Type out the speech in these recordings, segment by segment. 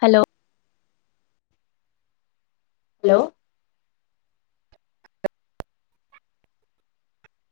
Hello hello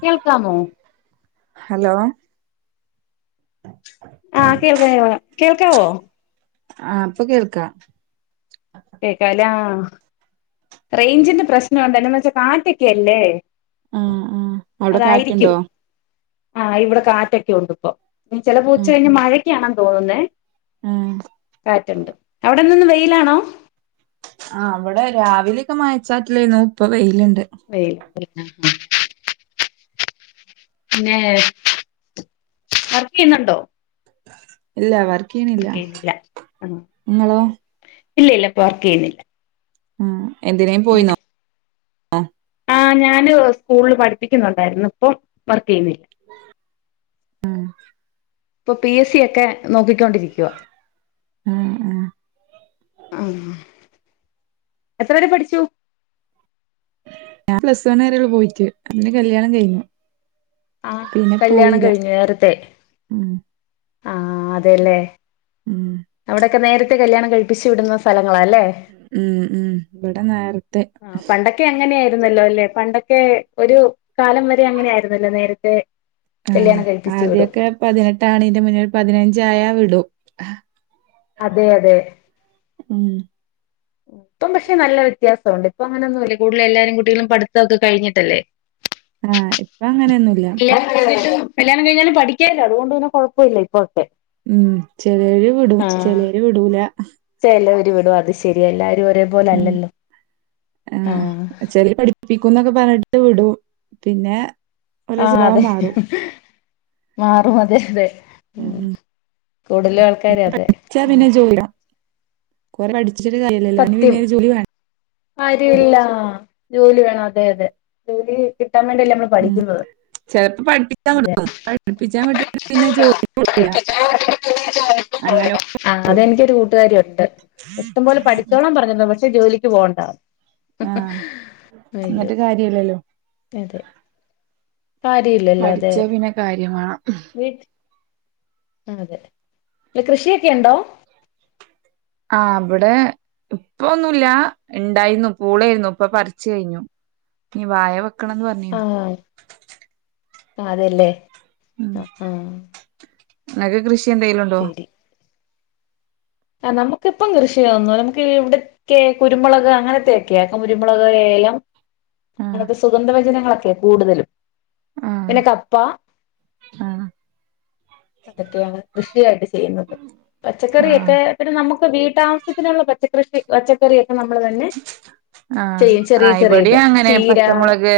കേൾക്കാമോ hello ആഹ് കേൾക്കാ കേൾക്കാം കേൾക്കാവോ ആഹ് ഇപ്പ കേൾക്കാ കേക്കാലാ റേഞ്ചിന്റെ പ്രശ്നം ഒണ്ട് എന്നാന്ന് വെച്ചാ കാറ്റൊക്കെല്ലേ ആഹ ആഹ അവിടെ കാറ്റ്ുണ്ടോ ആ് ഇവിടെ കാറ്റൊക്കെ ഉണ്ട് ഇപ്പൊ ഇനി ചില ആ പൂച്ച കഴിഞ്ഞ മഴക്കാണ് തോന്നുന്ന ആ കാറ്റുണ്ട് എവിടെന്നന്ന് വെയിലാണോ ആ അവിടെ രാവിലെയൊക്കെ മായച്ചാട്ടിലായിരുന്നുോ ഇപ്പ വെയിലുണ്ട് വ അ മ പിന്നെ ആർക്ക് ചെയ്യുന്നുണ്ടോ ഇല്ല അവർ ില്ല വർക്ക് ചെയ്യുന്നില്ല ആഹ് നിങ്ങളോ ഇല്ല ഇല്ല ഇപ്പൊ വർക്ക് ചെയ്യുന്നില്ല ആഹ എന്തിനേയും പോയി നോ ആഹ ആ് ഞാന് സ്കൂളില് പഠിപ്പിക്കുന്നുണ്ടായിരുന്നു ഇപ്പം വർക്ക് ചെയ്യുന്നില്ല ആഹ ഇപ്പൊ പി എസ് സി ഒക്കെ നോക്കിക്കൊണ്ടിരിക്കുവ ഉഹ ഉ ആ എത്ര വരെ പഠിച്ചു ഞാൻ പ്ലസ് വൺ കരള്ള പോയിട്ട് അതിന്റെ കല്യാണം കഴിഞ്ഞു ആ പിന്നെ കല്യാണം പോയില്ല കഴിഞ്ഞു നേരത്തെേ ഉം ആഹ അതെല്ലേ ഉം അവിടൊക്കെ നേരത്തെ കല്യാണം കഴിിച്ചു വിടുന്ന സ്ഥല ഉം ഉം ഇവിടെ നേരത്തെ രുന്നല്ലോ അല്ലെ പണ്ടൊക്കെ ഒരു കാലം വരെ അങ്ങനെ ആയിരുന്നല്ലോ നേരത്തെ ആ കല്യാണം കഴിപ്പിച്ചു വിടും ആദ്യൊക്കെ പതിനെട്ടാണ് ഇന്റെ മുന്നിൽ പതിനഞ്ച് ജായ വിടൂ അതെ അതെ ഉം ഇപ്പം പക്ഷെ നല്ല വ്യത്യാസമുണ്ട് ഇപ്പൊ അങ്ങനൊന്നുമല്ലേ കൂടുതൽ എല്ലാരും കുട്ടികളും പഠിത്തംതോക്കെ കഴിഞ്ഞിട്ടല്ലേ ആഹ ഇപ്പ അങ്ങനെയൊന്നുമല്ല കല്യാണം കഴിഞ്ഞിട്ടും കല്യാണം കഴിഞ്ഞാലും പഠിക്കില്ല അതുകൊണ്ട്ന്നെഴപ്പമില്ല ഇപ്പൊക്കെ ഉം ചിലര് വിടും ചിലര് വിടൂല എല്ലാവരും വിടും അത് ശെരി എല്ലാവരും ഒേ ഉം പോോലല്ലല്ലോ ആഹ കുമെന്നെ പറഞ്ഞിടെ വിടും പിന്നെ ഓലെ ആ സ്വഭാവം അതെ മാറും മാറും [unintelligible] [unintelligible] ഉം കൂടുതൽ ആൾക്കാരെ അതെ കൊറേ പഠി പഠിച്ചിട്ട് കാര്യല്ലല്ലോ അതിന് പിന്നെ ഒരു ജോലി വേ കാര്യല്ല ജോലി വേണം അതെ അതെ ജോലി കിട്ടി കിട്ടാൻ വേണ്ടിഅല്ലെ നമ്മൾ ഉം പഠിക്കുന്നത് ചെലപ്പോ പഠിപ്പിച്ചാൻ വിടും പഠിപ്പിച്ചാൻ വിട്ടിട്ട് പിന്നെ ജോലിക്ക് വിടൂല അങ്ങനെ അത് എനിക്ക് ഒരു കൂട്ടുകാരിഉണ്ട് ഇഷ്ടം പോലെ പഠി ച്ചോളാൻ പറഞ്ഞതാ പക്ഷേ ജോലി പോവണ്ട ആഹ് എന്നിട്ട് കാര്യല്ലല്ലോ അതെ പഠിച്ചാ പിന്നെ കാര്യം വേണം. വിട്ട് ആ അതെ കൃഷി ഒക്കെ ഉണ്ടോ ആ അവിടെ ഇപ്പ ഒന്നുല്ല ഇണ്ടായിരുന്നു പുള്ളേയിരുന്നു ഇപ്പം പറിച്ചു കയിഞ്ഞു ഇനി വാഴ വെക്ക് ക്കണെന്ന് ആ പറഞ്ഞീന്നാ അതെല്ലേ ആ ആ നാഴാ കൃഷി എന്തേലും ഉണ്ടോ ശരി നമുക്കിപ്പം കൃഷി ഒന്നുല്ല നമുക്ക്ഇവിടകെ കുരുമുളക് അങ്ങതൊക്കെ കുരുമുളക് എലാം ആഹ് അങ്ങനത്തെ സുഗന്ധ വ്യഞ്ജന അതൊക്കെ കൂടുതലും ആഹ് പിന്നെ കപ്പ ആഹ് ഇതൊക്കെ ആണ് കൃഷി ആയിട്ട് ചെയ്യുന്നത്, പച്ചക്കറി ആഹ് നമുക്ക് വീട്ടാവശ്യത്തിനുള്ള പച്ചക്കറി പച്ചക്കറിഒക്കെ നമ്മൾ തന്നെ ആഹ് ചെയ്യും ആ ചെറിയ ചെറിയത് ഇവിടെയും അങ്ങനെ ചീര പച്ചമുളക്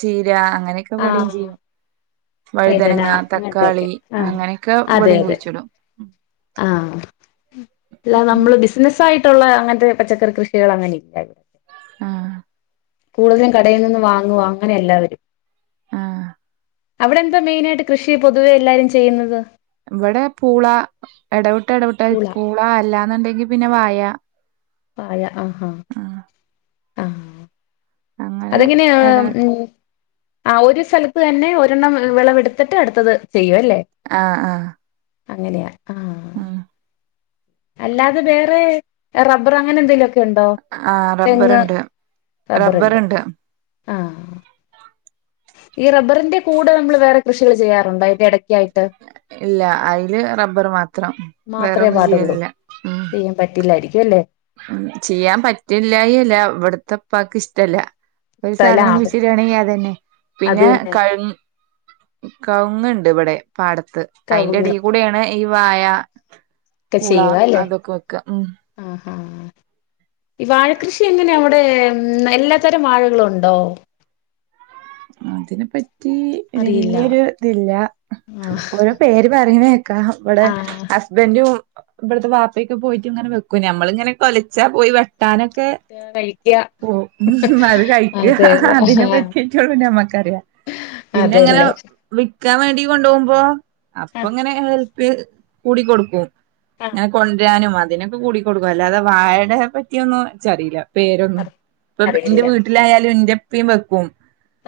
ചീര അങ്ങനൊക്കെ ഇവിടേം ചെയ്യും. വേദന വഴുതനങ്ങ അങ്ങൻത്തൊക്കെ തക്കാളി ആഹ് അങ്ങനെയൊക്കെ അതെ ഇവിടെയും അതെ, കുഴിച്ചിടും ആഹ് അല്ല നമ്മള് ബിസിനസ് ആയി ട്ടുള്ള അങ്ങൻത്തെ പച്ചക്കറി കൃഷികള് അങ്ങനെ ഇല്ലാ ഇവിടത്തെ ആഹ് കൂടുതൽ കടയി നിന്നും വങ്ങുവാ അങ്ങനെ എല്ലാവരും ആഹ് അവിടെ എന്താ മെയിൻ ആയിട്ട് കൃഷി പൊതുവേ എല്ലാവരും ചെയ്യുന്നത് ഇവടെ പൂള എടവിട്ട് എടവിട്ട് പൂള അല്ലാന്നുണ്ടെങ്കിൽ പിന്നെ വായ വായ ആ ആ ആഹ് ആഹ അങ്ങനെ അതെങ്ങെനെയാ എട ഉം. ആ ഒരു സെലത്ത് തന്നെ ഒരെണ്ണം വെളവെട്ത്തിട്ട് അടുത്തത്. ചെയ്യും അല്ലേ ആഹ ആഹ അങ്ങനെയാ. ആഹ് ആഹ അല്ലാതെ വേറെ റബ്ബർ അങ്ങനെ എന്തെലുംക്കെ ആഹ റബ്ബറ്ണ്ട് റബ്ബറ്ണ്ട്. ആഹ ഈ റബ്ബറിന്റെ കൂടെ നമ്മള് വേറെ കൃഷികൾ ചെയ്യാറുണ്ടോ അയിന്റെ എട ഇല്ല അയില് റബ്ബറ് മാത്രം മാത്രമേ വേറൊന്നും ചെയ്യലില്ല. കേല്ലെ ഉം ചെയ്യാ പറ്റല്ലായി അല്ല ഇവിട ത്ത പ്പാക്ക് ഇഷ്ടല്ല. ഒരു സ്ഥലം സാധനം കുടിച്ചിട്ടണെങ്കിൽ അതന്നെ അത് പിന്നെ തന്നെ കഴുങ്ങ് കവുങ്ങണ്ട് ഇവിടെ പാടത്ത് കവുങ്ങ് അതിന്റെടയിൽ കൂടെയാണ് ഈ വായ ഒക്കെ ഉള അതൊക്കെ വെക്കാ ഉം ആ ഈ വാഴക്കൃഷി എങ്ങനെ അവിടെ എല്ലാ തരം വാഴകളുണ്ടോ അതിനെപ്പ റ്റി വല്യൊരു ഇതില്ലാ ആഹ് ഓരോ പേര് പറയുന്നേ കേക്കാം ഇവിടെ ആഹ് ഹസ്ബൻ്റും ഇവിടത്തെ വാപ്പൊക്കെ പോയിട്ട് ഇങ്ങനെ വെക്കൂ നമ്മളിങ്ങനെ കൊലച്ചാ പോയി വെ ട്ടാനൊക്കെ കഴിക്കുക പോവും അത് കഴിക്കുക അതെ അതിനെ പറ്റി റ്റൊ നമ്മക്കറിയാം പിന്നെ അങ്ങനെ അതെല്ലേ വി ക്കാൻ വേണ്ടീ കൊണ്ടുപോകുമ്പോ അപ്പൊ ആഹ് ഇങ്ങനെ പി കൂടിക്കൊടുക്കും ആഹ് ഇങ്ങനെ കൊണ്ടുവരാനും അതിനും കൂടിക്കൊടുക്കും അല്ലാതെ വായേട പറ്റിന്നും എനിച്ചറിയില്ല പേരൊന്നും ഇപ്പൊ എന്റെ അറിയില്ല വീട്ടിലായാലും എന്റെ പ്പിം വെക്കും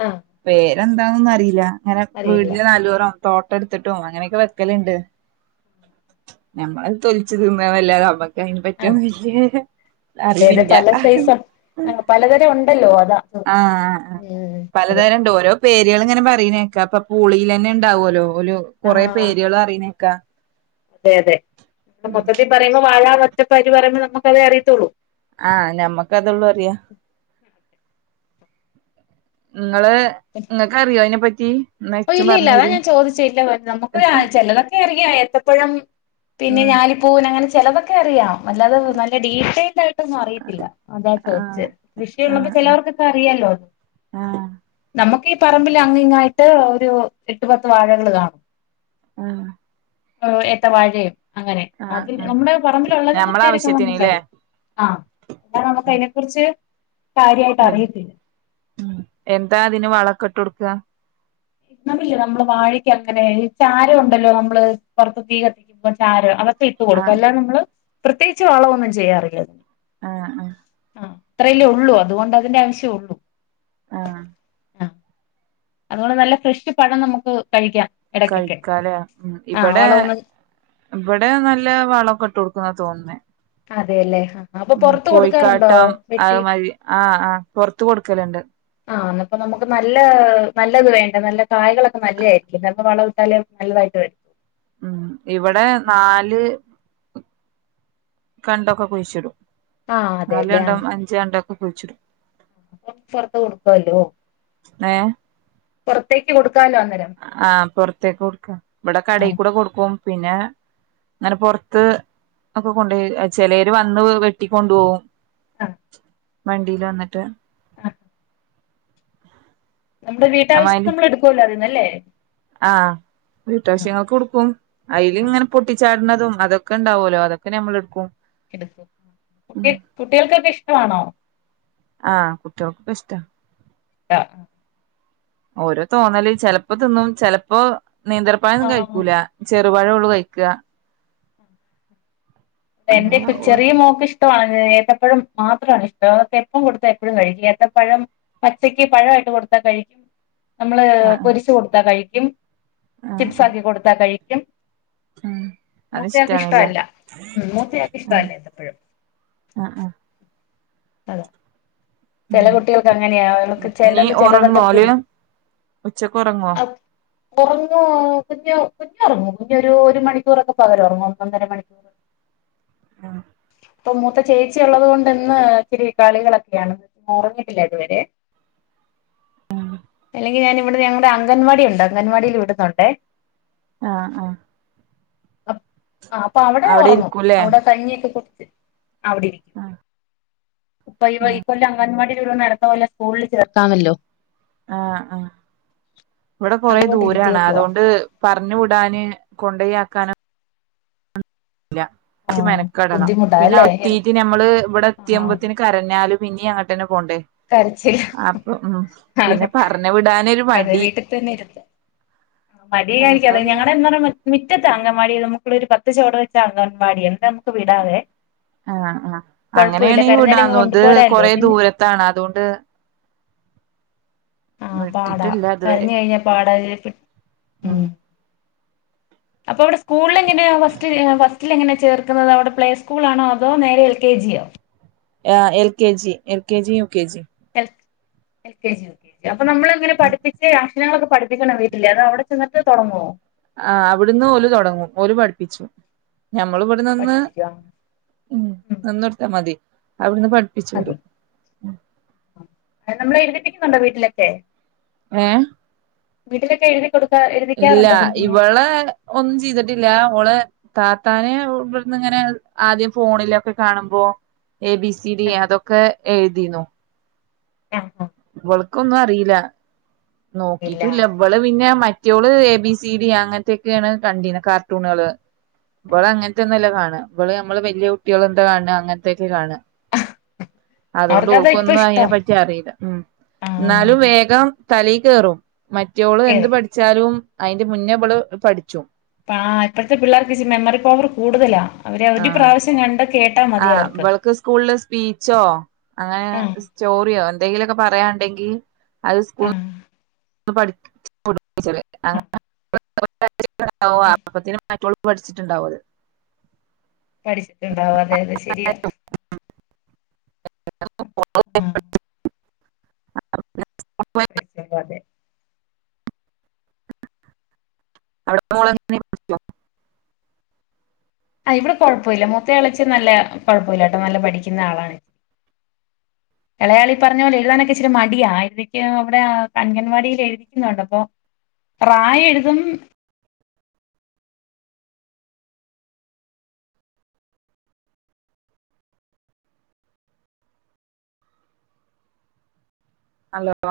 ആഹ് പേ എന്താനൊന്നും അറീലാ ങ്ങനെ അറിയില്ല വീടിന്റെ നല്ലൊരാ തോട്ടം ഇട്ത്ത്ട്ടും അങ്ങനെയൊക്കെ വെക്കൽ ഇണ്ട് ഞമ്മൾ അത് തൊലിച്ച് തിന്നാന്ന് അല്ലാതെ ആ അതേതെ അറിവില്ല പല സൈസാ ആ പലതരം ഉണ്ടല്ലോ അതാ അതെ പലതരമണ്ട് ഓരോ പേര പേരിയൾ ഇങ്ങനെ പറിണേ കേക്ക ഇപ്പോ പൂളേലെന്നെ ഉണ്ടാവോല്ലോ. ഒരു കൊറെ ആഹ് പേരുകൾ പറിണേക്ക അതെ അതെ മൊത്തത്തിൽ പറയിമ്പോ വാഴ [unintelligible] പറയുമ്പോ നമ്മക്ക് അതെ അറിയത്തൊള്ളു ആഹ ഞമ്മക് അതെള്ളൂ അറിയാ ഇങ്ങള് ഇങ്ങക്കറിയോ അ യിനെപ്പറ്റി ഓ ഇല്ല ഇല്ല അതാ ഞാൻ ചോദിച്ചെ ഇല്ല നമുക്ക് ആ ചെലത് ഒക്കെ അറിയാം ഇനി ആ ഏത്തപ്പഴം പിന്നെ ആഹ് ഞാലിപ്പൂവൻ അങ്ങനെ ചെലതൊക്കെ അറിയാ അല്ലാതെ നല്ല ഡീറ്റെൽഡ് ആയിട്ടൊന്നും അറിയത്തില്ല അതാ ഞാൻ ചോയിച്ചെ ആഹ് കൃഷി ഉള്ളപ്പോ ആഹ് ചെലവർക്കൊക്കെ അറിയല്ലോ ആഹ് നമു ഈ പറമ്പിൽ അങ്ങി ഇങ്ങയി ട്ട് ഒരു എട്ട് പത്ത് വാഴകൾ കാണും ആ ഹ ഏത്ത വാഴേ അങ്ങനെ അത് ആഹ് നമ്മുടെ പറമ്പിലു ഉള്ളതിന്റെ ഞമ്മളെ പേര് ഒക്കെ നമുക്ക് ആവശ്യത്തിന്ല്ലേ തിരിച്ചറിം ആ എന്ന നമുക്ക് അയിനെ കുറിച്ച് കാര്യായിട്ട് അറിയത്തില്ല എന്താ അതിന് വളൊക്കെ ഇട്ടൊട് ത്ത നമ്മൾ ഇല്ലേ നമ്മള് വാഴക്ക് ഒക അങ്ങനെ ചാരം ഉണ്ടല്ലോ നമ്മള് പൊറത്ത് തീ കത്തിക്കുമ്പോള്ള ചാരം അവ ഇട്ട കൊടുക്കും ആഹ് അല്ല നമ്മള് പ്രത്യേകിച്ച് വളവൊന്നും ചെയ്യാറില്ല അത് ആ ആ ആ അത്രല്ലേ ഉള്ളൂ അതുകൊണ്ട് അതിന്റെ ആവശ്യംള്ളൂ ആ അതുകൊണ്ട് നല്ല ഫ്രഷ് പഴം നമുക്ക് കഴിക്കാം ഇടയ്ക്കൊക്കെ കഴിക്കാലെ ആഹ് ഇബടെ വളവൊന്നും ഇബടെ നല്ല വളൊക്കെ ഇട്ട് കൊട്ക്കും ന്നാ തോന്നുന്നെ അതേല്ലേ കോയിക്കാട്ടം അയ്മാരി ആ ആ പൊറത്തെ കൊടുക്കലണ്ട് ആ എന്നപ്പം നമുക്ക് നല്ല നല്ലത് വേണ്ട നല്ല കായകളൊക്കെ നല്ലതായിരിക്കും നല്ല വളം ഇട്ടാലേ നല്ലതായിട്ട് വരും ഉം ഇവിടെ നാല് കണ്ടൊക്കെ കുഴിച്ചിടും ആ നാല് അതെല്യാ ആ കണ്ടം [unintelligible] പുറത്ത് കൊടുക്കുവല്ലോ ഏ പുറത്തേക്ക് കൊടു ആ പൊറത്തേക്ക് കൊടുക്കാം ഇവിടെ ആഹ് കടയിക്കൂടെ കൊടുക്കും പിന്നെ അങ്ങനെ പുറത്ത് ഒക്കെ കൊണ്ടു ചിലര് വന്ന് വെട്ടിക്കൊണ്ടെ പോകും ആ വണ്ടീൽ വന്നിട്ട് ആ നമ്മുടെ വീട്ടാവശ്യത്തിനെ അമാതിരി നമ്മളെ ടുക്കൂല്ലതെ നല്ലേ ആ വീട്ടാശ്യങ്ങൾക്ക് കൊടുക്കും അയിലിങ്ങനെ പൊട്ടി ചാടന്നതും അതൊക്കെ ഉണ്ടാവുമല്ലോ അതൊക്കെ ഞമ്മളെടുക്കും എടുക്കും കുട്ടി കുട്ടികൾക്കൊക്കെ ഇഷ്ട്ടാവണോ ആ കുട്ട്യോൾക്ക് ഇഷ്ട്ടാ [unintelligible] ഓരോ തോന്നല് ചെലപ്പോ തിന്നും ചെലപ്പോ നേന്ത്രപ്പയോംന്നും കഴിക്കൂല ചെർ [unintelligible] അത അങ്ങനെ എന്റെയിപ്പാ ഓ ചെറിയ മോക്ക് ഇഷ്ട ഏ ഏത്തപ്പഴം മാത്രമാണ് ഇഷ്ടം അവൾക്ക് എപ്പം കൊടുത്താ എപ്പഴും കഴിക്കും ഏത്തപ്പഴം പച്ചക്ക് പഴാ യിട്ട് കൊടുത്താൽ കഴിക്കും നമ്മള് ആ പൊരിച്ചു കൊടുത്താ കഴി [unintelligible] ആ ആ ആ ചിപ്സാക്കി കൊടുത്താ കഴി എം [unintelligible] അത് മുട്ടയാവൾക്ക് ഇഷ്ടാണല്ലേ ഇഷ്ടല്ല ഉ ആഹ് മൂത്തയാക്കിഷ്ടാല്ലേ ഏത്തപ്പഴം ആഹ് ആഹ് അതെ ചെല ഉം കുട്ടികൾക്ക് അങ്ങനെയാ അവർക്ക് നീ ചെലത് ഒറങ്ങോ ചെലതൊക്കെ ഓല് പിടിക് ഉച്ചക്ക് ഒറങ്ങോ ഉറങ്ങുവാ കുഞ്ഞ് കുഞ്ഞ് ഉറങ്ങും കുഞ്ഞ് ഒരു മണിക്കൂറൊക്കെ പകല് ഒറങ്ങും ഒന്നൊന്നര മണിക്കൂർ ആഹ് ഇപ്പൊ മൂത്ത ചേച്ചി ഉള്ളത് കൊണ്ട്ന്ന് ഇത്തിരി കളികളൊക്കെയാണ് ഒറങ്ങിട്ടില്ല ഇതുവരെ ആഹ് അല്ലെങ്കി ഞാൻ ഇവിടെ ഞങ്ങളടെ അംഗൻവാടി ഉണ്ട് അംഗൻവാടിയിൽ വിടുന്നുണ്ടെ ആഹ് ആഹ് അപ് ആ അപ്പൊ അവിടെ ഒറങ്ങും അവിടെ കഞ്ഞിയൊക്കെ കുടിച്ച് അവിടെ ഇരിക്കും ആഹ് ഇപ്പൊ ഇ വൈ ഈ കൊല്ലം അംഗൻവാടിയിൽ [unintelligible] കൊല്ലം സ്കൂളിൽ ചേർത്താമല്ലോ ആഹ് ആ ഇവിടെ കൊറെ അതുകൊണ്ട് ദൂരാണ് ഇരുത്തിയേക്കുവാ അതുകൊണ്ട് പർഞ്ഞു വിടാന് കൊണ്ടോയാക്കാനും ഇല്ല ആ പക്ഷേ മെനക്കടണം ബുദ്ധിമുട്ടാ പിന്നെ അല്ലേ വ്ടെ എത്തീട്ട് നമ്മള് ഇവിടെ എത്തിയ്മ്പത്തിന് കരഞ്ഞാലും പിന്ന്യഅങ്ങട്ടന്നെ കരച്ചില് അതെ പിന്നെ പറഞ്ഞു വിടാനൊരു അതെ മടി വീട്ടിൽ തന്നെ ഇരുത്ത് അപ്പൊ മടിയായിരിക്കാണ് പിന്നെ ഞങ്ങടെ എന്താന്ന്‌ മിറ്റത്ത അങ്ങൻവാടി നമുക്കിവിടൊരു പത്ത് ചൊവടു വെച്ച അങ്ങൻവാടി എന്താ ആഹ് ആഹ് അങ്ങനേണ കുഴപ്പമില്ല കരഞ്ഞാലിങ്ങ് വിടാന്നൊ ത് കൊണ്ടുപോരാല്ലോ കൊറെ പിന്നെ ദൂരത്താണ് അതോണ്ട് ണ്ട് ആഹ് പാടാ വിട്ടിട്ടില്ല ഇതുവരെ കരഞ്ഞ് കഴിഞ്ഞാ പാടാത് ഉം അപ്പൊ ഇവിടെ സ്കൂളിൽ [unintelligible] എങ്ങനെയാ ഫസ്റ്റ് ഫസ്റ്റിൽ എങ്ങനെ ചേർക്ക്ന്നത് അവിടെ പ്ലേ സ്കൂൾ ആണോ അതോ നേരെ എൽ കെ ജിയോ ആഹ് L K G L K ജിം യു കെ ജിം എൽ കെ ജി അപ്പൊ നമ്മള്ങ്ങനെ ഉം പഠിപ്പിച്ചേയാ പ്രശ്നങ്ങളൊക്കെ പഠിപ്പിക്ക് ണൊ വീട്ടില് അതോ അവിടെ ചെന്നിട്ട് തൊടങ്ങോ ആഹ് അവിടുന്ന് ഓലു തൊടങ്ങും ഓര് പഠി പിച്ചു ഞമ്മൾ ഇവടെ നിന്ന് പഠിപ്പിക്കുവാ ഉം നിന്നൊടുത്താ മതി അവിടുന്ന് പഠിപ്പിച്ചു മതി വിടും ണ്ടൊ വീട്ടിലൊക്കെ ഏ ഹ് വീട്ടിലെക്കെഴിതി ഇല്ല ഇവള് ഒന്നും ചിയ്തിട്ടില്ല ഓള് താത്താനെ ഇവിടുന്ന് ഇങ്ങനെ ആദ്യം ഫോണിലൊക്കെ കാണുമ്പോ എ ബിസി ഡി ആ അതൊക്കെ എഴുതിന്നൊ ഞ ഇവൾക്കൊന്നു അറീല ഇല്ല നോകീറ്റുല്ല ഇവള് പിന്നെ മ ട്ട്യോള് എ ബി സി ഡി അങ്ങൻത്തെ ക്കെണ് കണ്ടിനെ കാർട്ടൂണെള് ഇബള് അങ്ങൻത്തൊന്നും അല്ല കാണ് അ ഇവള് നമ്മള് വല്ല്യ കുട്ട്യോള് എന്താ കാണ്ണ് അങ്ങൻത്തെ ഒക്കെ കാണ അതോണ്ട് അവർക്കതാ ഇപ്പൊ ഓൾകൊന്നും അയിനെ ഇഷ്ടം പറ്റി അറീല. ഉം ആ ന്നാലും വേഗം തലേ കേറും മറ്റോള് എന്തു പഠിച്ചാലും അയിന്റെ മുന്നേ വള് പഠിച്ചും ആ ഇപ്പത്തെ പിള്ളേർക്ക് ഇച്ചി മെമ്മറി പവർ കൂടുതലാ. അവര് ഒരു പ്രാവശ്യം കണ്ട് കേ അ ഇവൾക്ക് സ്കൂള് സ്പീച്ചോ അങ്ങനെ ആ സ്റ്റോറിയോ എന്തെങ്കിലും ഒക്കെ പറയാണ്ടെങ്കി അത് ആ സ്കൂൾ പഠിപ്പിച് [unintelligible] ആ [unintelligible] മറ്റോൾ പഠിച്ചിട്ടുണ്ടാഉ അത് പഠിച്ചിട്ടുണ്ടാവല്ലെ അത് ശെരിയാ [inaudible] ആ [unintelligible] [unintelligible] [unintelligible] ആ ഇവിടെ കുഴപ്പം ഇല്ല മൂത്ത ആൾ ഇച്ചെ നല്ല കുഴപ്പയില്ലാട്ടോ നല്ല പഠിക്കുന്ന ആളാണ് ഇളയ ആൾ ഈ പറഞ്ഞ പോലെ എഴുതാനൊക്കെ ഇച്ചിരി മടിയാ എനിക്ക് അവിടെ അംഗൻവാടിയില് എഴുതുന്നുണ്ട് അപ്പൊ റ എഴുതും ഹലോ